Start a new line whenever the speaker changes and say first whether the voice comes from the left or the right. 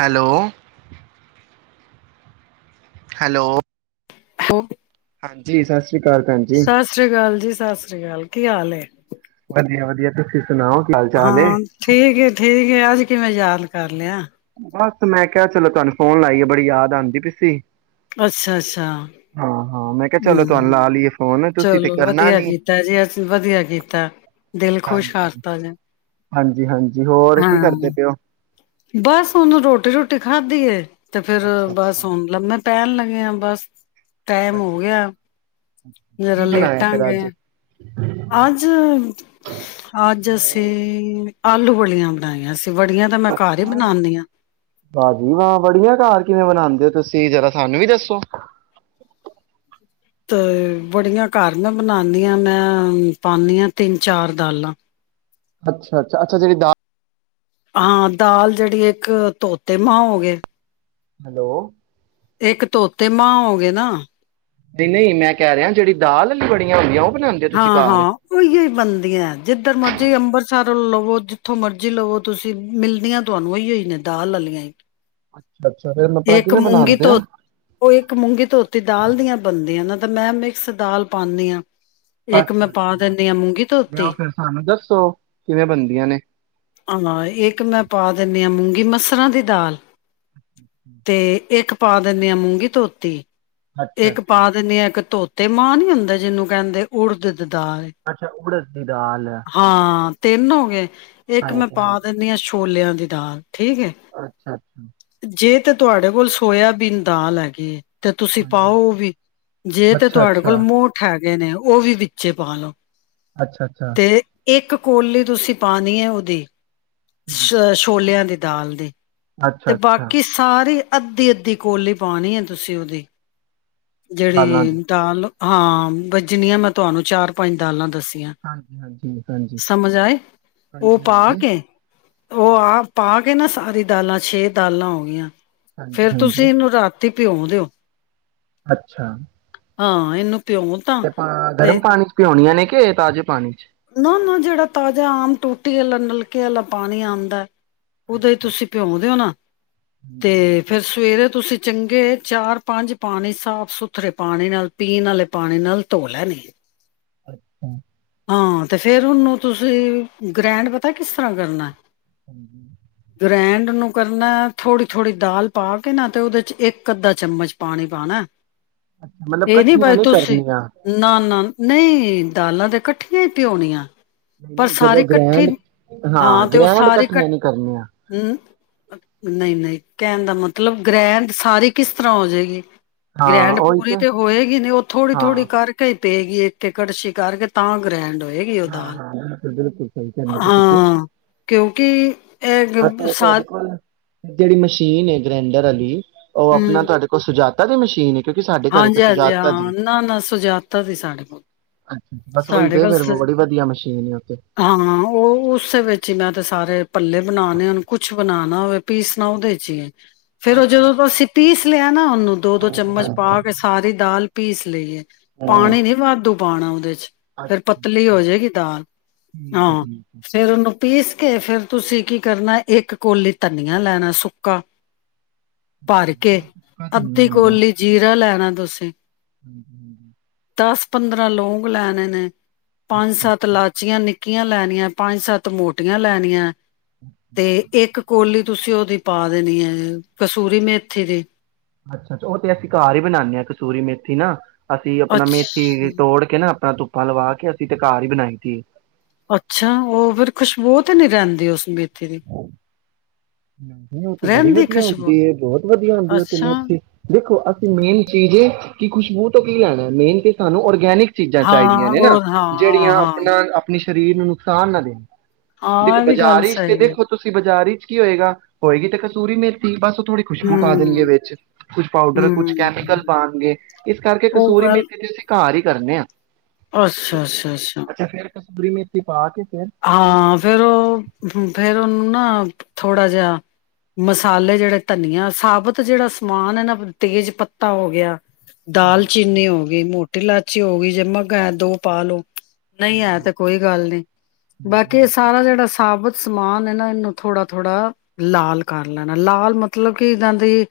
right: Hello. Hello.
left: ਉਹ
right: ਜੀ ਸਸ ਸ੍ਰੀ ਅਕਾਲ ਭੈਣ
left: ਸਤਿ ਸ੍ਰੀ ਅਕਾਲ ਜੀ ਸਤਿ ਸ੍ਰੀ ਅਕਾਲ। ਕੀ ਹਾਲ ਏ।
right: ਵਧੀਆ ਵਧੀਆ ਤੁਸੀਂ ਸੁਣਾਓ ਕੀ ਹਾਲ ਚਾਲ ਏ?
left: ਹਾਂ ਠੀਕ ਠੀਕ ਅੱਜ ਕਿਵੇਂ ਯਾਦ ਕਰ ਲਿਆ
right: ਬਸ ਮੈਂ ਕਿਹਾ ਚਲੋ ਤੁਹਾਨੂੰ ਫੋਨ ਲਾਈਏ ਬੜੀ ਯਾਦ ਆਉਂਦੀ ਪੀ ਸੀ
left: ਅੱਛਾ-ਅੱਛਾ।
right: ਹਾਂ ਹਾਂ, ਮੈਂ ਕਿਹਾ ਚਲੋ ਤੁਹਾਨੂੰ
left: ਹਮ,
right: ਲਾ ਲਈਏ ਫੋਨ ਤੁਸੀਂ ਤੇ
left: ਚਲੋ
right: ਕਰਨਾ
left: ਵਧੀਆ
right: ਨੀ।
left: ਕੀਤਾ ਜੀ ਅਜ ਵਧੀਆ ਕੀਤਾ ਦਿਲ ਖੁਸ਼
right: ਹਾਂਜੀ,
left: ਕਰਤਾ ਜੇ।
right: ਹਾਂਜੀ, ਹਾਂਜੀ। ਜੀ, ਹੋਰ ਕੀ ਕਰਦੇ
left: ਹਾਂ।
right: ਪਏ ਹੋ?
left: ਬਸ ਉਹਨੂੰ ਰੋਟੀ ਰੋਟੀ ਖਾਦੀ ਹੈ। ਤੇ ਫੇਿਰ
right: ਅੱਛਾ
left: ਬਸ
right: ਅੱਛਾ,
left: ਹੁਣ ਲੰਬੇ ਪਹਿਣ ਲੱਗੇ ਆ ਬਸ। ਟਾਈਮ
right: ਅੱਛਾ
left: ਹੋ ਗਿਆ ਹੈ ਜਰਾ
right: ਕੀ ਬਣਾਇਆ ਫੇਰ
left: ਲੇਟਾਂਗੇ।
right: ਅੱਜ?
left: ਅੱਜ-ਅੱਜ ਅਸੀਂ ਆਲੂ ਫ਼ਲੀਆਂ ਬਣਾਈਆਂ ਸੀ। ਬੜੀਆਂ ਤਾਂ ਮੈਂ ਘਰ ਹੀ ਬਣਾਨੀ ਆ।
right: ਦੀਆ ਬੜੀਆ ਕਾਰ ਕਿਵੇਂ ਬਨਾਉਂਦੇ ਹੋ ਤੁਸੀਂ ਜਰਾ ਸਾਨੂੰ ਵੀ ਦੱਸੋ।
left: ਤੇ ਬੜੀਆਂ ਘਰ ਮੈਂ ਬਣਾਦੀ ਹਾਂ ਮੈਂ ਪਾਦੀ ਹਾਂ ਤਿੰਨ ਚਾਰ ਦਾਲਾਂ।
right: ਅੱਛਾ-ਅੱਛਾ-ਅੱਛਾ। ਜਿਹੜੀ ਦਾਲ
left: ਹਾਂ, ਦਾਲ ਜਿਹੜੀ ਇੱਕ ਤੋਤੇ ਮਾਂ ਹੋ ਗਏ
right: ਹੈਲੋ।
left: ਇੱਕ ਤੋਤੇ ਮਾਂ ਹੋ ਗਏ ਨਾ।
right: ਨਹੀਂ-ਨਹੀਂ। ਮੈਂ ਕਹਿ ਰਿਹਾ ਜਿਹੜੀ ਦਾਲ ਵਾਲੀ ਬੜੀਆਂ ਹੁੰਦੀਆਂ ਉਹ ਬਣਾਂਦੇ ਓ ਤੁਸੀਂ
left: ਹਾਂ,
right: ਘਰ?
left: ਹਾਂ, ਉਹੀ ਹੀ ਬਣਦੀਆਂ। ਜਿੱਧਰ ਮਰਜ਼ੀ ਅੰਬਰਸਰ ਲਵੋ ਜਿੱਥੋਂ ਮਰਜ਼ੀ ਲਵੋ ਤੁਸੀਂ ਮਿਲਦੀਆਂ ਤੁਹਾਨੂੰ ਹੀੋ ਹੀ ਨੇ ਦਾਲ ਲੈ ਲਈਆਂ ਹੀ।
right: ਅੱਛਾ।
left: ਇੱਕ ਮੂੰਗੀ ਧੋਤੀ, ਉਹ ਇੱਕ ਮੂੰਗੀ ਧੋਤੀ ਦਾਲ ਦੀਆਂ ਬਣਦੀਆਂ ਨਾ ਅਤੇ ਮੈਂ ਮਿਕਸ ਦਾਲ ਪਾਉਂਦੀ ਹਾਂ। ਇੱਕ ਮੈਂ ਪਾ
right: ਅੱਛਾ-ਅੱਛਾ
left: ਦਿੰਦੀ ਹਾਂ ਮੂੰਗੀ
right: ਜਾਂ
left: ਧੋਤੀ,
right: ਫਿਰ ਸਾਨੂੰ ਦੱਸੋ ਕਿਵੇਂ ਬਣਦੀਆਂ ਨੇ?
left: ਹਾਂ ਇੱਕ ਮੈਂ ਪਾ ਜਿਵੇਂ ਹਾਂ ਮੂੰਗੀ ਮਸਰਾਂ ਦੀ ਦਾਲ
right: ਅੱਛਾ।
left: ਤੇ ਇੱਕ ਪਾ ਦਿੰਦੇ ਹਾਂ ਮੂੰਗੀ ਧੋਤੀ ਇੱਕ
right: ਅੱਛਾ-ਅੱਛਾ,
left: ਪਾ ਦਿੰਦੇ ਹਾਂ ਇੱਕ ਧੋਤੀ ਤੇ ਮਾਂ ਨੀ ਹੁੰਦਾ ਜਿਹਨੂੰ ਕਹਿੰਦੇ ਉਡ ਦੀ ਦਾਲ।
right: ਅੱਛਾ ਅੱਛਾ ਉੜਦ ਦੀ ਦਾਲ
left: ਹਾਂ। ਤਿੰਨ ਹੋ ਗਏ? ਇੱਕ ਮੈਂ ਪਾ
right: ਹਾਂਜੀ-ਹਾਂਜੀ,
left: ਦਿੰਨੀਦੀ ਹਾਂ ਛੋਲਿਆਂ ਦੀ ਦਾਲ। ਠੀਕ ਹੈ
right: ਅੱਛਾ-ਅੱਛਾ,
left: ਜੇ ਤੇ ਤੁਹਾਡੇ ਕੋਲ ਸੋਇਆਬੀਨ ਦਾਲ ਹੈਗੀ? ਤੇ ਤੁਸੀਂ ਪਾਓ
right: ਹਾਂਜੀ।
left: ਉਹ ਵੀ, ਜੇ ਤੇ ਤੁਹਾਡੇ ਕੋਲ
right: ਅੱਛਾ-ਅੱਛਾ,
left: ਮੋਠ ਹੈ? ਹੈਗੇ ਨੇ ਉਹ ਵੀ ਵਿੱਚੇ ਪਾ ਲਓ
right: ਅੱਛਾ- ਅੱਛਾ।
left: ਤੇ ਇੱਕ ਕੋਲੀ ਤੁਸੀਂ ਪਾਣੀ ਹੈ ਉਹਦੀ ਛ ਛੋਲਿਆਂ ਦੇ ਦਾਲ ਦੀ ਤੇ
right: ਅੱਛਾ- ਅੱਛਾ।
left: ਬਾਕੀ ਸਾਰੀ ਅੱਧੀ-ਅੱਧੀ ਕੋਲੀ ਪਾਉਣੀ ਹੈ ਤੁਸੀਂ ਉਹਦੀ
right: ਦਾਲਾਂ ਦੀ
left: ਜਿਹੜੀ ਦਾਲ ਹਾਂ, ਬਈ ਜਿਹਨੀਆਂ ਮੈਂ ਤੁਹਾਨੂੰ ਚਾਰ ਪੰਜ ਦਾਲਾਂ ਦਸ
right: ਹਾਂਜੀ-ਹਾਂਜੀ, ਜੀ ਹਾਂਜੀ।
left: ਸਮਝ ਆਏ ਉਹ ਪਾ
right: ਹਾਂਜੀ-ਹਾਂਜੀ,
left: ਕੇ ਉਹ ਆ ਪਾ ਕੇ ਨਾ ਸਾਰੀ ਦਾਲਾਂ ਛੇ ਦਾਲਾਂ ਹੋ ਗਈਆਂ। ਫੇਰ ਤੁਸੀਂ
right: ਹਾਂਜੀ-ਹਾਂਜੀ
left: ਇਹਨੂੰ ਰਾਤ ਭਿਉਂ ਦਿਓ
right: ਅੱਛਾ।
left: ਹਾਂ ਇਹਨੂੰ ਭਿਉਂ ਤਾਂ
right: ਤੇ ਆਪਾਂ ਗਰਮ ਪਾਣੀ ਚ ਭਿਉਣੀਆਂ ਨੇ? ਕੇ ਤਾਜ਼ੇ ਪਾਣੀ ਚ
left: ਨਾ-ਨਾ ਜਿਹੜਾ ਤਾਜ਼ਾ ਆਮ ਟੂਟੀ ਵਾਲਾ, ਨਲਕੇ ਵਾਲਾ ਪਾਣੀ ਆਉਂਦਾ ਹੈ ਉਹਦੇ ਚ
right: ਅੱਛਾ,
left: ਤੁਸੀਂ ਭਿਉਂ ਦਿਉ ਨਾ
right: ਹਾਂਜੀ-ਹਾਂਜੀ।
left: ਤੇ ਫਿਰ ਸਵੇਰੇ ਤੁਸੀਂ ਚੰਗੇ ਚਾਰ-ਪੰਜ ਪਾਣੀ ਸਾਫ ਸੁਥਰੇ ਪਾਣੀ ਨਾਲ ਪੀਣ ਵਾਲੇ ਪਾਣੀ ਨਾਲ ਧੋ ਲੈਣੀ।
right: ਅੱਛਾ।
left: ਹਾਂ, ਤੇ ਫੇਰ ਉਹਨੂੰ ਤੁਸੀਂ ਗ੍ਰੈਂਡ ਪਤਾ ਕਿਸ ਤਰ੍ਹਾਂ ਕਰਨਾ
right: ਹਾਂਜੀ।
left: ਗ੍ਰੈਂਡ ਨੂੰ ਕਰਨਾ ਥੋੜ੍ਹੀ- ਥੋੜ੍ਹੀ ਦਾਲ ਪਾ ਕੇ ਨਾ ਤੇ ਉਹਦੇ ਇੱਕ ਅੱਧਾ ਚਮਚ ਪਾਣੀ ਪਾਣਾ।
right: ਮਤਲਬ
left: ਇਹ ਨੀ
right: ਇਕੱਠੀਆਂ
left: ਬਾਈ ਤੁਸੀਂ
right: ਕਰਨੀਆਂ
left: ਨਾ- ਨਾ ਨਹੀਂ ਦਾਲਾਂ ਤੇ ਇਕੱਠੀਆਂ ਹੀ ਭਿਉੰਣੀਆਂ।
right: ਨਹੀਂ, ਜਦੋਂ ਗ੍ਰਰੇਂਡ ਹਾਂ,
left: ਤੇ ਉਹ
right: ਗ੍ਰਰੇਡ
left: ਸਾਰੇ ਕੱ
right: ਇਕੱਠੀਆਂ ਨਹੀਂ ਕਰਨੀਆਂ।
left: ਨ- ਨਹੀਂ ਨਹੀਂ ਕਹਿਣ ਦਾ ਮਤਲਬ, ਗ੍ਰੈੰਡ ਸਾਰੀ ਕਿਸ ਤਰ੍ਹਾਂ ਹੋ ਜਾਏਗੀ।
right: ਹਾਂ
left: ਗ੍ਰੈਂਡ
right: ਉਹੀ
left: ਪੂਰੀ ਤੇ ਹੋਏਗੀ ਨਹੀਂ ਉਹ ਥੋੜ੍ਹੀ-
right: ਹਾਂ
left: ਥੋੜ੍ਹੀ ਕਰਕੇ ਹੀ ਪਏਗੀ। ਇੱਕ ਇੱਕ ਕੜਸ਼ੀ ਕਰਕੇ ਤਾਂ ਗ੍ਰੈੰਡ ਹੋਏਗਾ। ਹੈਗੀ ਉਹ
right: ਹਾਂ
left: ਦਾਲ
right: ਹਾਂ ਬਿਲਕੁਲ ਬਿਲਕੁਲ ਸਹੀ ਕਹਿੰਦੇ ਪਏ ਤੁਸੀਂ
left: ਹਾਂ, ਕਿਉਂਕਿ ਇਹ
right: ਅਤੇ
left: ਸ
right: ਤੁਹਾਡੇ ਕੋਲ ਜਿਹੜੀ ਮਸ਼ੀਨ ਏ ਗ੍ਰੈਂਡਰ ਆਲੀ ਉਹ ਆਪਣਾ ਤੁਹਾਡੇ ਕੋਲ ਸੁਜਾਤਾ ਕਦੇ ਮਸ਼ੀਨ ਇੱਕ
left: ਹਾਂਜੀ ਹਾਂਜੀ ਹਾਂ ਹਾਂ, ਨਾ ਨਾ ਸੁਜਾਤਾ ਸੀ, ਸਾਡੇ ਕੋਲ
right: ਅੱਛਾ ਬਸ ਵਈ ਦੇ ਫਿਰ ਓ
left: ਹਾਂ ਹਾਂ, ਉਹ ਉਸੇ ਵਿੱਚ ਹੀ ਮੈਂ ਤੇ ਸਾਰੇ ਭਲੇ ਬਣਾਣੇ ਹੋਣ, ਕੁਛ ਬਣਾਣਾ ਹੋਵੇ, ਪੀਸਣਾ ਉਹਦੇ ਚ ਈ ਆ। ਫੇਰ ਉਹ
right: ਅੱਛਾ
left: ਜਦੋਂ
right: ਅੱਛਾ
left: ਅਸੀਂ ਪੀਸ ਲਿਆ ਨਾ, ਉਹਨੂੰ ਦੋ ਦੋ
right: ਹਾਂਜੀ
left: ਚਮਚ
right: ਹਾਂਜੀ
left: ਪਾ ਕੇ ਸਾਰੀ ਦਾਲ ਪੀਸ ਲਈਏ।
right: ਹਮ
left: ਪਾਣੀ ਨੀ ਵਾਧੂ ਪਾਣਾ, ਉਹਦੇ 'ਚ ਫੇਰ
right: ਅੱਛਾ
left: ਪਤਲੀ
right: ਅੱਛਾ
left: ਹੋ ਜਏਗੀ ਦਾਲ,
right: ਠੀਕ ਹੈ
left: ਹਾਂ
right: ਠੀਕ ਹੈ
left: ਫੇਰ ਉਹਨੂੰ ਪੀਸ ਕੇ ਫਿਰ ਤੁਸੀਂ ਕੀ ਕਰਨਾ, ਇੱਕ ਕੋਲੀ ਧਨੀਆ ਲੈਣਾ ਸੁੱਕਾ ਭਰ ਕੇ,
right: ਜਿਹੜਾ ਸੁੱਕਾ
left: ਅੱਧੀ ਕੋਲੀ ਜੀਰਾ ਲੈਣਾ ਤੁਸੀ
right: ਹੂੰ ਹੂੰ।
left: ਪੰਦਰਾਂ ਲੋਗ਼ ਲੈਣੇ ਨੇ ਪੰਜ ਸੱਤ ਲਾਚੀਆਂ ਨ ਕੀਆਂ ਲੈਣੀਆਂ, ਪੰਜ ਸੱਤ ਮੋਟੀਆਂ ਲੈਣੀਆਂ। ਤੇ, ਇੱਕ ਕੋਲੀ ਤੁਸੀਂ ਉਹਦੀ ਪਾ ਦੇਣੀ ਆ, ਕਸੂਰੀ ਮੇਥੀ ਦੀ
right: ਅੱਛਾ-ਅੱਛਾ, ਉਹ ਤੇ ਅਸੀਂ ਘਰ ਹੀ ਬਣਾਉਂਨੇ ਆ, ਕਸੂਰੀ ਮੇਥੀ ਨਾ ਅਸੀਂ, ਆਪਣਾ
left: ਅੱਛਾ
right: ਮੇਥੀ ਤੋੜ ਕੇ ਨਾ ਆ ਧੁੱਪਾ ਲਵਾ ਕੇ, ਅਸੀਂ ਤੇ ਘਾਰ ਏ ਬਣਾਈ ਦੀ ਏ।
left: ਅੱਛਾ, ਉਹ ਫੇਿਰ ਖੁਸ਼ਬੂ ਤੇ ਨੀ ਰਹਿੰਦੀ, ਉਸ ਮੇਥੀ ਦੀ
right: ਹੂੰ। ਉਹ ਤੇ ਬੜੀ
left: ਰਹਿੰਦੀ
right: ਵਧੀਆ
left: ਖੁਸ਼ਬੂ
right: ਹੁੰਦੀ ਏ, ਬਹੁਤ ਵਧੀਆ ਹੁੰਦੀ ਉਹ ਤੇ
left: ਅੱਛਾ
right: ਮੇਥੀ, ਅਸਲ ਮੇਨ ਚੀਜ਼ ਆ ਕਿ ਖੁਸ਼ਬੂ ਤੋਂ ਕੀ ਲੈਣਾ, ਮੇਨ ਕਿ ਤੁਹਾਨੂੰ ਔਰਗੈਨਿਕ ਚੀਜ਼ਾਂ ਚਾਹੀਦੀਆਂ
left: ਹਾਂ
right: ਨੇ ਨਾ,
left: ਉਹ ਹਾਂ ਹਾਂ
right: ਜਿਹੜੀਆਂ
left: ਹਾਂ
right: ਆਪਣਾ ਆਪਣੀ ਸਰੀਰ ਨੂੰ ਨੁਕਸਾਨ ਨਾ ਦੇਣ, ਦੇਖੋ
left: ਹਾਂ ਇਹ ਵੀ ਗੱਲ
right: ਬਾਜ਼ਾਰਸ਼
left: ਸਹੀ
right: ਤੇ,
left: ਹੈ
right: ਦੇਖੋ ਤੁਸੀਂ ਬਾਜ਼ਾਰੀ ਕੀ ਹੋਏਗ?, ਹੋਏਗੀ ਤੇ ਕਸੂਰੀ ਮੇਥੀ ਬਸ ਥੋੜ੍ਹੀ ਖੁਸ਼ਬੂ ਪਾ ਦੇਣਗੇ
left: ਹਮ
right: ਵਿੱਚ, ਕੁਝ ਪਾਊਡਰ ਕੁਛ
left: ਹਮ
right: ਕੈਮੀਕਲ ਪਾਉਣਗੇ, ਇਸ ਕਰਕੇ
left: ਉਹ
right: ਕਸੋਰੀ
left: ਗੱਲ
right: ਮੇਥੀ ਦੇ ਅਸੀਂ ਘਰ ਹੀ ਕਰਨੇ ਆ
left: ਅੱਛਾ, ਅੱਛਾ, ਅੱਛਾ।
right: ਕਸੂਰੀ ਮੇਥੀ ਪਾ ਕੇ ਫੇਰ
left: ਹਾਂ, ਫੇਰ ਉਹ ਫੇਰ ਉਹਨੂੰ ਨਾ, ਥੋੜਾ ਜਿਹਾ ਮਸਾਲੇ ਜਿਹੜੇ ਧਨੀਆ ਸਾਬਤ ਜਿਹੜਾ ਸਮਾਨ ਹੈ ਨਾ ਤੇਜ ਪੱਤਾ ਹੋ ਗਿਆ
right: ਹਾਂਜੀ
left: ਦਾਲਚੀਨੀ ਹੋ ਗਈ ਮੋ ਟੀ ਇਲਾਚੀ ਹੋ ਗਈ ਜੇ ਮਗ ਦੋ ਪਾ ਲੋੋ ਨਹੀਂ ਹੈ
right: ਹਾਂਜੀ
left: ਤਾਂ ਕੋਈ ਗੱਲ ਨਹੀਂ ਬਾਕੀ ਇਹ
right: ਹਾਂਜੀ
left: ਸਾਰਾ ਜਿਹੜਾ ਸ ਸਾਬਤ ਸਮਾਨ ਏ ਨਾ ਇਹਨੂੰ ਥੋੜਾ ਥੋੜ੍ਹਾ ਲਾਲ ਕਰ ਲੈਣਾ ਲਾਲ ਮਤਲਬ ਕਿ ਇਦਾਂ ਦੀ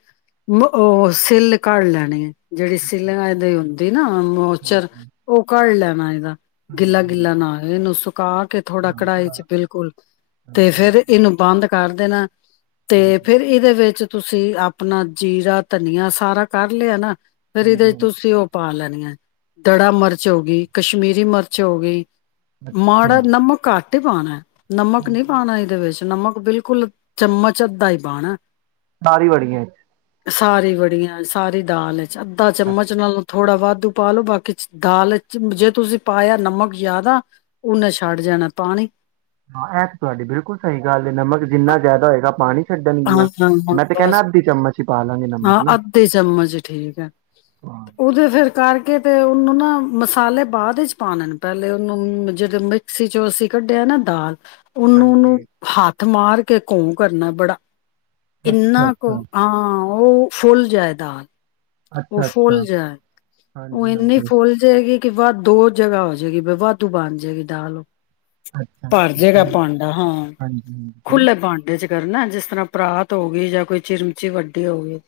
left: ਉਹ ਸਿੱਲ ਘੜ ਲੈਣੀ ਹੈ ਜਿਹੜੀ ਸਿਲ
right: ਹਾਂਜੀ
left: ਦੀ ਹੁੰਦੀ ਨਾ ਮੋਚਰ
right: ਹਾਂਜੀ
left: ਉਹ ਕਢ ਲੈ ਬਣਾਏਦਾ ਗਿੱਲਾ
right: ਹਾਂਜੀ
left: ਗਿੱਲਾ
right: ਹਾਂਜੀ
left: ਨਾ ਹੋ ਨ ਸੌ ਪਾ ਕੇ ਥੋੜਾ ਕਣਾਈ ਚ ਬਿਲਕੁਲ ਤੇ
right: ਹਾਂਜੀ
left: ਫੇਰ
right: ਹਾਂਜੀ
left: ਇਹਨੂੰ ਬੰਦ ਕਰ ਕਰਦੇ ਨਾ ਤੇ
right: ਹਾਂਜੀ
left: ਫਿਰ ਇਹਦੇ ਵਿੱਚ ਤੁਸੀਂ ਆਪਣਾ ਜੀਰਾ ਧਨੀਆ ਸਾਰਾ ਕੱਢ ਲਿਆ ਨਾ ਫਿਰ ਇਹਦੇ
right: ਹਾਂਜੀ
left: ਚ
right: ਹਾਂਜੀ
left: ਤੁਸੀਂ ਉਹ ਪਾ ਲੈਣੀਆਂ- ਦੜਾ ਮਿਰਚ ਹੋ ਗਈ ਕਸ਼ਮੀਰੀ ਮਿਰਚ ਹੋ ਗਈ
right: ਅੱਛਾ
left: ਮਾੜਾ ਨਮਕ ਕਟ ਟ ਪਾਉਣਾ ਨਮਕ
right: ਹਾਂਜੀ
left: ਨਹੀਂ ਪਾਣਾ ਇਹਦੇ ਵਿੱਚ ਨਮਕ ਬਿਲਕੁਲ ਚਮਚ ਅੱਧਾ ਈ ਪਾਣਾ
right: ਸਾਰੀ ਬੜੀਆਂ ਇੱਥ
left: ਸਾਰੀ ਬੜੀਆਂ ਸਾਰੀ ਦਾਲ ਅੱਧਾ ਚਮਚ ਨਾਲੋਂ ਥੋੜਾ ਵਧ ਤ ਪਾ ਲੋ ਬਾਕੀ ਚ ਦਾਲ ਚ ਜੇ ਤੁਸੀਂ ਪਾਇਆ ਨਮਕ ਜ਼ਿਆਦਾ ਊਨੇ ਛੱਡ ਜਾਣਾ ਪਾਣੀ
right: ਹਾਂ, ਇਹ ਤਾਂ ਤੁਹਾਡੀ ਬਿਲਕੁਲ ਸਹੀ ਗੱਲ ਹੈ ਨਮਕ ਜਿੰਨਾ ਜ਼ਿਆਦਾ ਹੋਏਗਾ ਪਾਣੀ
left: ਹਾਂ,
right: ਛੱਡਣਗੀਆਂ
left: ਹਾਂ ਹਾਂ
right: ਮੈਂ ਤੇ ਕਹਿਣਾ
left: ਬਸ
right: ਅੱਧੀ ਚਮਚ ਹੀ ਪਾ ਲਾਂਗੇ
left: ਹਾਂ
right: ਨਮਕ ਨਾ
left: ਅੱਧੇ ਚਮਚ ਠੀਕ ਹੈ
right: ਹਾਂ
left: ਉਹਦੇ ਫਿਰ ਕਰਕੇ ਤੇ ਉਹਨੂੰ ਨਾ ਮਸਾਲੇ ਬਾਅਦ ਵਿੱਚ ਪਾਉਣੇ ਨੇ ਪਹਿਲੇ ਉਹਨੂੰ ਜਿਹੜੇ ਮਿਕਸੀ ਚੋਂ ਅਸੀਂ ਕੱਢਿਆ ਨਾ ਦਾਲ
right: ਹਾਂਜੀ
left: ਥ ਮਾਰ ਕੇ ਘੋਂ ਕਰਨਾ ਬੜਾ
right: ਅੱਛਾ
left: ਇਹਨਾ ਕੁ
right: ਅੱਛਾ
left: ਆ ਉਹ ਫੁੱਲ ਜਾਇਦਾ ਉਹ
right: ਅੱਛਾ
left: ਫੁੱਲ
right: ਅੱਛਾ
left: ਜਾਏ ਉਹ
right: ਹਾਂਜੀ
left: ਇੰਨੀ
right: ਹਾਂਜੀ
left: ਫੁੱਲ ਜਾਏਗੀ ਕਿ ਵਾਧ ਦੋ ਜਗ੍ਹਾ ਹੋ ਜਾਏਗੀ ਵਾਧੂ ਬਣ ਜਾਏਗੀ ਦਾਲ
right: ਅੱਛਾ
left: ਭਰ
right: ਅੱਛਾ
left: ਜੇਗਾ
right: ਫੇਰ
left: ਪਾਂਡਾ ਹਾਂ
right: ਹਾਂਜੀ ਹਾਂਜੀ ਫੇਰ
left: ਖੁੱਲੇ ਪਾਂਡੇ ਚ ਕਰਨਾ ਜਿਸ ਤਰ੍ਹਾਂ ਪਰਾਤ ਹੋ ਗਏ ਜਾਂ ਕੋਈ ਚਿਰਮਚੀ ਵੱਡੀ ਹੋ ਗਈ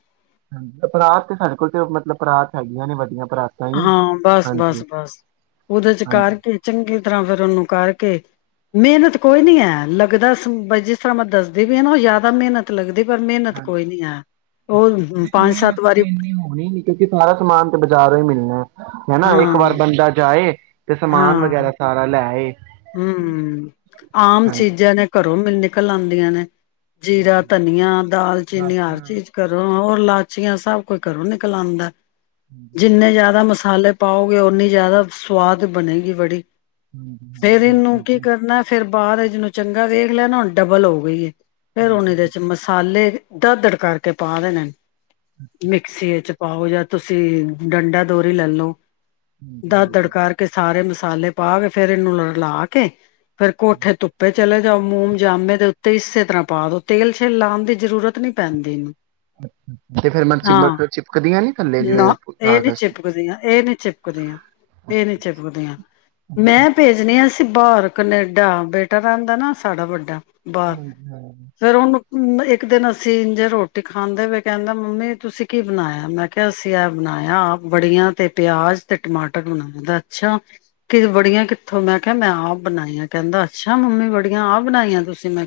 right: ਹਾਂਜੀ ਪਰਾਤ ਤੇ ਸਾਡੇ ਕੋਲ ਤੇ ਮਤਲਬ ਪਰਾਤ ਹੈਗੀਆਂ ਨੇ ਵਡਇਆ
left: ਹਾਂ ਬਸ ਬਸ ਬਸ ਉਹਦੇ ਚ
right: ਹਾਂਜੀ
left: ਕਰਕੇ ਚੰਗੀ ਤਰ੍ਹਾਂ ਫੇਰ ਉਹਨੂੰ ਕਰਕੇ ਕੇ ਮਿਹਨਤ ਕੋਈ ਨੀ ਹੈ ਲੱਗਦਾ ਬ ਜਿਸ ਤਰ੍ਹਾਂ ਮੈਂ ਦੱਸਦੀ ਵੀ ਹੈ ਨਾ ਉਹ ਜ਼ਿਆਦਾ ਮਿਹਨਤ ਲੱਗਦੀ ਪਰ ਮਿਹਨਤ ਕੋਈ ਨੀ ਹੈ ਉਹ
right: ਦੇਖੋ
left: ਪੰਜ
right: ਮਿਹਨਤ
left: ਸੱਤ ਵਾਰੀ
right: ਤੇ ਇਨੀ ਹੋਣੀ ਨੀ ਕਿਉਂਕਿ ਸਾਰਾ ਸਮਾਨ ਤੇ ਬਾਜ਼ਾਰ ਹੀ ਮਿਲਣਾ ਹਨਾ ਇੱਕ
left: ਹਾਂ
right: ਵਾਰ ਬੰਦਾ ਜਾਏ ਤੇ ਸਮਾਨ ਵਗੈਰਾ ਸਾਰਾ ਲੈ ਆਏ
left: ਹਮ ਆਮ
right: ਹਾਂਜੀ
left: ਚੀਜ਼ਾਂ ਨੇ ਕਰ ਰੋ ਮਿਲ ਨਿਕਲ ਆਉਂਦੀਆਂ ਨੇ ਜੀਰਾ
right: ਹਾਂਜੀ
left: ਧਨੀਆ ਦਾਲਚੀਨੀ ਹਰ
right: ਲਾਚੀਆਂ
left: ਚੀਜ਼ ਕਰੋ ਹੋਰ ਲਾਚੀਆਂ ਸਭ ਕੋਈ ਘਰੋਂ ਨਿਕਲ ਆਉਂਦਾ
right: ਹਾਂਜੀ
left: ਜਿੰਨੇ
right: ਹਾਂਜੀ
left: ਜਿਆਦਾ ਮਸਾਲੇ ਪਾਓਗੇ ਓਨੀ ਜ਼ਿਆਦਾ ਸਵਾਦ ਬਣੇਗੀ ਬੜੀ
right: ਹਾਂਜੀ ਹਾਂਜੀ
left: ਫੇਰ ਇਹਨੂੰ
right: ਬਿਲਕੁਲ
left: ਕੀ
right: ਜੀ
left: ਕਰਨਾ ਫੇਰ ਬਾਹਰ ਜਿਹਨੂੰ ਚੰਗਾ ਦੇਖ ਲਿਆ ਨਾ ਹੁਣ ਡਬਲ ਹੋ ਗਈ ਏ ਫੇਰ ਉਹੁਣ
right: ਹਾਂਜੀ
left: ਇਹਦੇ ਚ ਮਸਾਲੇ ਦਰਦੜ ਕਰਕੇ ਪਾ ਦੇਣੇ ਮਿਕਸੀ ਚ ਪਾਓ ਜਾਂ ਤੁਸੀਂ ਡੰਡਾ ਦੋਰੀ ਲੈਲੋ
right: ਹਾਂਜੀ
left: ਦ
right: ਹਾਂਜੀ
left: ਦੜਕਾ ਕੇ ਸਾਰੇ ਮ ਮਸਾਲੇ ਪਾ ਕੇ ਫਿਰ ਫਿਰ ਏਨੂੰ ਰਲਾ ਕੇ ਫੇਰ ਕੋਠੇ
right: ਹਾਂਜੀ
left: ਧੁੱਪੇ ਚਲੇਗੇ ਜਾਂ ਮੋਮ ਜਾਮੇ ਦੇ ਉੱਤੇ ਇਸੇ ਤਰ੍ਹਾਂ ਪਾ ਦੋ ਤੇਲ ਸ਼ੇਲ ਲਾਉਣ ਦੀ ਜ਼ਰੂਰਤ ਨਹੀਂ ਪੈਂਦੀ ਇਹਨੂੰ
right: ਤੇ ਫੇਿਰ ਮੈਂ
left: ਹਾਂ
right: ਚਿਬਕ ਚਿਪਕਦੀ ਹ ਨੀ ਥੱਲੇ ਜਿਵੇਂ
left: ਕੁਦੇ ਹਾਂ ਇਹ ਨੀ ਚਿਪਕ ਦੀਆਂ
right: ਹਾਂਜੀ
left: ਮੈਂ ਭੇਜਸੀਂ ਬਾਹਰ ਕਨੇਡਾ ਬੇਟਾ ਰਹਿੰਦਾ ਨਾ ਸਾਡਾ ਵੱਡਾ ਬਾਹਰ ਫੇਰ
right: [unintelligible]
left: ਇੱਕ ਦਿਨ ਅਸੀਂ ਇੰਜੇ ਰੋਟੀ ਖਾਂਦੇ ਹੋਏ ਕਹਿੰਦਾ ਮੰਮੀ ਤੁਸੀਂ ਕੀ ਬਣਾਇਆ ਮੈਂ ਕਿਹਾ ਅਸੀਂ ਇਹ ਬਣਾਇਆ ਆਪ ਬੜੀਆਂ ਤੇ ਪਿਆਜ ਤੇ ਟਮਾਟਰ ਬਣਾ ਦਾ ਅੱਛਾ ਕਿ ਬੜੀਆਂ ਉਥੋਂ ਮੈਂ ਕਿਹਾ ਮੈਂ ਆਪਹ ਬਣਾਈਆਂ ਕਹਿੰਦਾ ਅੱਛਾ ਮੰਮੀ ਬੜੀਆਂ ਆਪ ਬਣਾਈਆਂ ਤੁਸੀਂ ਮੈਂ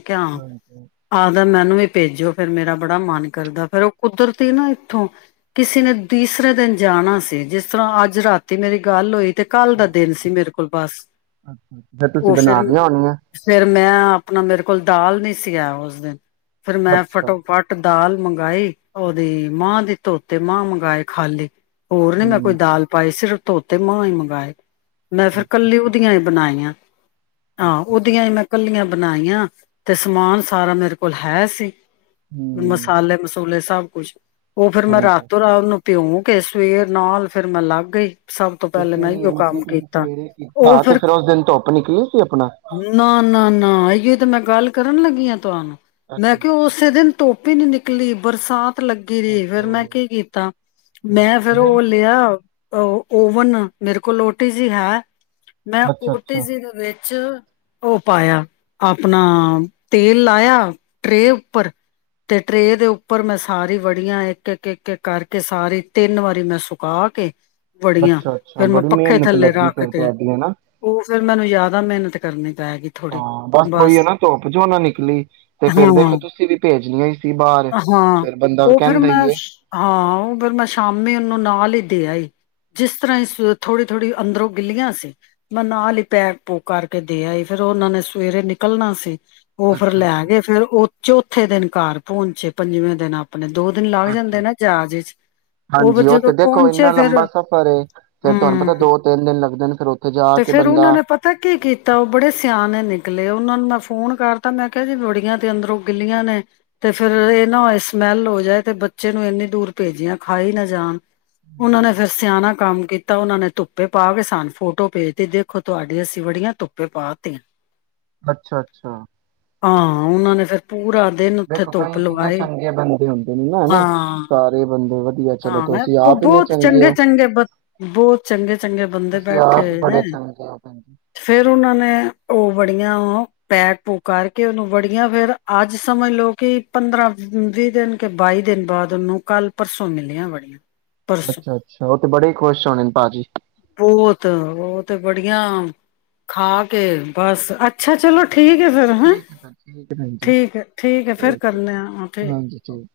left: ਆਦਾ ਮੈਂ ਨੂੰ ਵੀ ਭੇਜੋ ਫੇਿਰ ਮੇਰਾ ਬੜਾ ਮਨ ਕਰਦਾ ਫੇਿਰ ਉਹ ਕੁਦਰਤੀ ਨਾ ਇੱਥੋਂ ਕਿਸੇ ਨੇ ਤੀਸਰੇ ਦਿਨ ਜਾਣਾ ਸੀ ਜਿਸ ਤਰ੍ਹਾਂ ਅੱਜ ਰਾਤੀ ਮੇਰੀ ਗੱਲ ਹੋਈ ਤੇ ਕੱਲ ਦਾ ਦਿਨ ਸੀ ਮੇਰੇ ਕੋਲ ਬਸ
right: ਫੇਰ ਤੁਸੀਂ
left: ਉਹ ਫਿਰ
right: ਬਣਾ ਲਿਆਂ ਹੋਣੀਆਂ?
left: ਫਿਰ ਮੈਂ ਆਪਣਾ ਮੇਰੇ ਕੋਲ ਦਾਲ ਨੀ ਸੀਆ ਉਸ ਦਿਨ। ਫਿਰ ਮੈਂ
right: ਅੱਛਾ
left: ਫੱਟੋ ਫੱਟ ਦਾਲ ਮੰਗਈ ਉਹਦੀ ਮਾਂ ਦੇ ਧੋਤੇ ਮਾਂ ਮੰਗਵਾਏ ਖਾਲੀ ਹੋਰ ਨੀ ਮੈਂ ਕੋਈ
right: ਹੂੰ
left: ਦਾਲ ਪਾਏ ਸੀ। ਧੋਤੇ ਮਾਂ ਹੀ ਮੰਗਾਏ। ਮੈਂ ਫੇਰ
right: ਅੱਛਾ
left: ਕੱਲੀ
right: ਅੱਛਾ
left: ਆਇ ਆਂ ਹਾਂ
right: ਅੱਛਾ
left: ਉਹਦੀ
right: ਅੱਛਾ
left: ਹੀ ਕੱਲੀਆਂ ਬਨਾਈਆਂ ਤੇ ਸਮਾਨ ਸਾਰਾ ਮੇਰੇ ਕੋਲ ਹੈ ਸੀ।
right: ਹੂੰ
left: ਮਸਾਲੇ ਮਸੂਲੇ ਸ ਕੁਛ [inaudible] ਉਹ ਫੇਰ ਮੈਂ
right: ਹਾਂਜੀ
left: ਰਾਤੋਂ ਰਾਤ ਭਿਉਂ ਕੇ ਸਵੇਰ ਨਾਲ ਫੇਰ ਮੈਂ ਲੱਗ ਗਈ ਸਭ ਤੋਂ
right: ਤੇ
left: ਪਹਿਲੇ
right: ਫਿਰ
left: ਮੈਂ ਆਇਯੋ ਕੰਮ
right: ਮਤਲਬ ਤੁਸੀਂ
left: ਕੀਤਾ।
right: ਸਵੇਰੇ ਕੀਤਾ
left: ਉਹ
right: ਹਾਂ ਤੇ
left: ਫਿਰ
right: ਉਸ ਦਿਨ ਧੁੱਪ ਨਿਕਲੀ ਸੀ ਆਪਣਾ
left: ਨਾ ਨਾ ਨਾ ਏ ਅ ਮੈਂ ਗੱਲ ਕਰਨ ਲੱਗੀ ਹਾਂ ਤੁਹਾਨੂੰ
right: ਅੱਛਾ
left: ਮੈਂ ਕਿਹਾ
right: ਅੱਛਾ
left: ਉਸੇ ਦਿਨ ਧੁੱਪ ਨਿਕਲੀ ਬਰਸਾ ਲੱਗੀ
right: ਦਸ
left: ਰਹੀ ਫੇਰ ਮੈਂ
right: ਤੋਂ
left: ਕੀ ਕੀਤਾ? ਮੈਂ ਫਿਰ ਉਹ ਲਿਆ ਉਹ ਓਵਨ ਮੇਰੇ ਕੋਲ ਉਟੀਜ਼ੀ ਹੈ। ਮੈਂ
right: ਅੱਛਾ ਅੱਛਾ
left: ਓਟਿਜੀ [unintelligible] ਚ, ਉਹ ਪਾਇਆ ਆਪਣਾ ਤੇਲ ਲਾਇਆ ਟਰੇ ਉੱਪਰ ਤੇ ਟਰੇ ਦੇ ਉੱਪਰ ਮੈਂ ਸਾਰੀ ਵੜੀਆਂ ਇੱਕ ਇੱਕ ਇੱਕ ਕਰਕੇ ਸਾਰੀ ਤਿੰਨ ਵਾਰੀ ਮੈਂ ਸੁਕਾ ਕੇ ਵੜੀਆਂ
right: ਅੱਛਾ ਅੱਛਾ
left: ਫੇਿਰ ਮੈਂ
right: ਬੜੀ
left: ਪੱਖੇ
right: ਮਿਹਨਤ
left: ਥੱਲੇ
right: ਲੱਗੀ
left: ਰੱਖ
right: ਫਿਰ
left: ਤੇ।
right: ਤੁਹਾਡੀ ਹਨਾ
left: ਉਹ ਫੇਰ ਮੈਨੂੰ ਯਾਦ ਆ। [unintelligible] ਕਰਨੇ
right: ਹਾਂ, ਬਸ ਉਹੀਓ ਨਾ ਧੋੱਪ ਜੋ ਨਾ ਨਿਕਲੀ ਤੇ ਫੇਰ ਦੇਖੋ
left: ਹਾਂ
right: ਤੁਸੀਂ ਵੀ [unintelligible] [inaudible] ਜਿੰਨੀ
left: ਹਾਂ, ਉਹ ਫੇਿਰ ਮੈਂ
right: ਏ।
left: ਸ਼ ਹਾਂ, ਉਹ ਫਿਰ ਮੈਂ ਸ਼ਾਮੀ ਨੂੰ ਨਾਲ ਹੀ ਦੇ ਆਈ ਜਿਸ ਤਰ੍ਹਾਂ ਹੀ ਥੋੜੀ ਥੋੜ੍ਹੀ ਅੰਦਰੋਂ ਗਿੱਲੀਆਂ ਸੀ ਮੈਂ ਨਾਲ ਹੀ ਪੈਕ ਪੂਕ ਕਰਕੇ ਦੇ ਆਈ ਫੇਿਰ ਉਹਨਾਂ ਨੇ ਸਵੇਰੇ ਨਿਕਲਣਾ ਸੀ। ਉਹ ਫਿਰ
right: ਅੱਛਾ ਅੱਛਾ
left: ਲੈਗਏ ਫਿਰ ਉਹ ਚੌਥੇ ਦਿਨ ਕਾ ਪਹੁੰਨਚੇ ਪੰਜਵੇਂ ਦਿਨਾਂ ਆਪਣੇ ਦੋ ਦਿਨ ਲੱਗ
right: ਅੱਛਾ
left: ਜਾਂਦੇ
right: ਅੱਛਾ
left: ਨਾ ਜਹਾਜ਼ ਚ ਉਹ ਫਿਰ
right: ਹਾਂਜੀ
left: ਜਦੋਂ
right: ਤੇ ਦੇਖੋ
left: ਪਹੁੰਚੇ
right: ਇੰਨਾ
left: ਫਿਰ
right: ਲੰਬਾ ਸਫ਼ਰ ਏ ਫਿਰ ਤੁਹਾਨੂੰ ਪਤਾ
left: ਹਮ
right: ਦੋ ਤਿੰਨ ਦਿਨ ਲੱਗਦੇ ਨੇ ਫਿਰ ਉੱਥੇ ਜਾ
left: ਤੇ
right: ਕੇ
left: ਫੇਰ ਉਹਨਾਂ
right: ਬੰਦਾ
left: ਨੇ ਪਤਾ ਕੀ ਕੀਤਾ ਉਹ ਬੜੇ ਸਿਆਣੇ ਨਿਕਲੇ ਉਹਨਾਂ ਨੂੰ ਮੈਂ ਫ ਫੋਨ ਕਰਤਾ ਮੈਂ ਕਿਹਾ ਜੀ ਬੜੀਆਂ ਤੇ ਅੰਦਰੋਂ ਗਿੱਲੀਆਂ ਨੇ ਤੇ ਫੇਰ ਇਹ ਨਾ ਹੋਏ ਸ ਸਮੈਲ ਹੋ ਜਾਏ ਤੇ ਬੱਚੇ ਨੂੰ ਇੰਨੀ ਦੂਰ ਭੇਜੀਆਂ ਖਾ ਹੀ ਨਾ ਜਾਣ ਉਹਨਾਂ ਨੇ ਫਿਰ ਸਿਆਣਾ ਕੰਮ ਕੀਤਾ ਉਹਨਾਂ ਨੇ ਧੁੱਪੇ ਪਾ ਕੇ ਸਨ ਫੋਟੋ ਭੇਜਤੀ ਦੇਖੋ ਤੁਹਾਡੀ ਅਸੀਂ ਬੜੀਆਂ ਧੁੱਪੇ ਪਾ ਤਿਆ
right: ਅੱਛਾ ਅੱਛਾ
left: ਹਾਂ, ਉਹਨਾਂ ਨੇ ਫੇਰ ਪੂਰਾ ਦੇ
right: ਦੇਖੋ ਕ ਕਿੰਨੇ ਚੰਗੇ ਬੰਦੇ ਹੁੰਦੇ ਨੇ ਨਾ ਹਨਾ
left: ਹਾਂ
right: ਸਾਰੇ ਬੰਦੇ ਵ
left: ਹਾਂ, ਬਹੁਤ ਚੰਗੇ ਚੰਗੇ ਬ ਬਹੁਤ ਚੰਗੇ ਚੰਗੇ ਬੰਦੇ
right: ਤੁਸੀਂ
left: ਬੈਠੇ
right: ਆਪ ਹੀ
left: ਹੋਏ
right: ਬੜੇ
left: ਨੇ
right: ਚੰਗੇ ਹੋ ਭੈਣ ਜੀ।
left: ਫੇਰ ਉਹਨਾਂ ਨੇ ਉਹ ਬੜੀਆਂ ਪੈਕ ਪੂ ਕਰਕੇ ਉਹਨੂੰ ਵੜੀਆਂ ਫੇਰ ਅੱਜ ਸਮਝ ਲੋਓ ਕਿ ਪੰਦਰਾਂ ਵੀਹ ਦਿਨ ਕੇ ਬਾਈ ਦਿਨ ਬਾਅਦ ਉਹਨੂੰ ਕੱਲ ਪਰਸੋਂ ਮਿਲੀਆਂ ਬੜੀਆਂ ਪਰਸੋਂ
right: ਅੱਛਾ ਅੱਛਾ ਉਹ ਤੇ ਬੜੇ ਖੁਸ਼ ਹੋਣੇ ਨੇ ਭਾਜੀ
left: ਬਹੁਤ ਉਹ ਤੇ ਬੜੀਆਂ ਖਾ ਕੇ ਬਸ ਅੱਛਾ ਚਲੋ ਠੀਕ ਫੇਰ ਹੈਂ
right: ਠੀਕ ਹੈ ਸਰ, ਠੀਕ ਹੈ ਭੈਣ ਜੀ
left: ਠੀਕ ਹੈ ਠੀਕ ਹੈ ਫੇਰ ਕਰ
right: ਓਕੇ
left: ਆ
right: ਹਾਂਜੀ
left: ਠੀਕਕੇ
right: ਠੀਕ।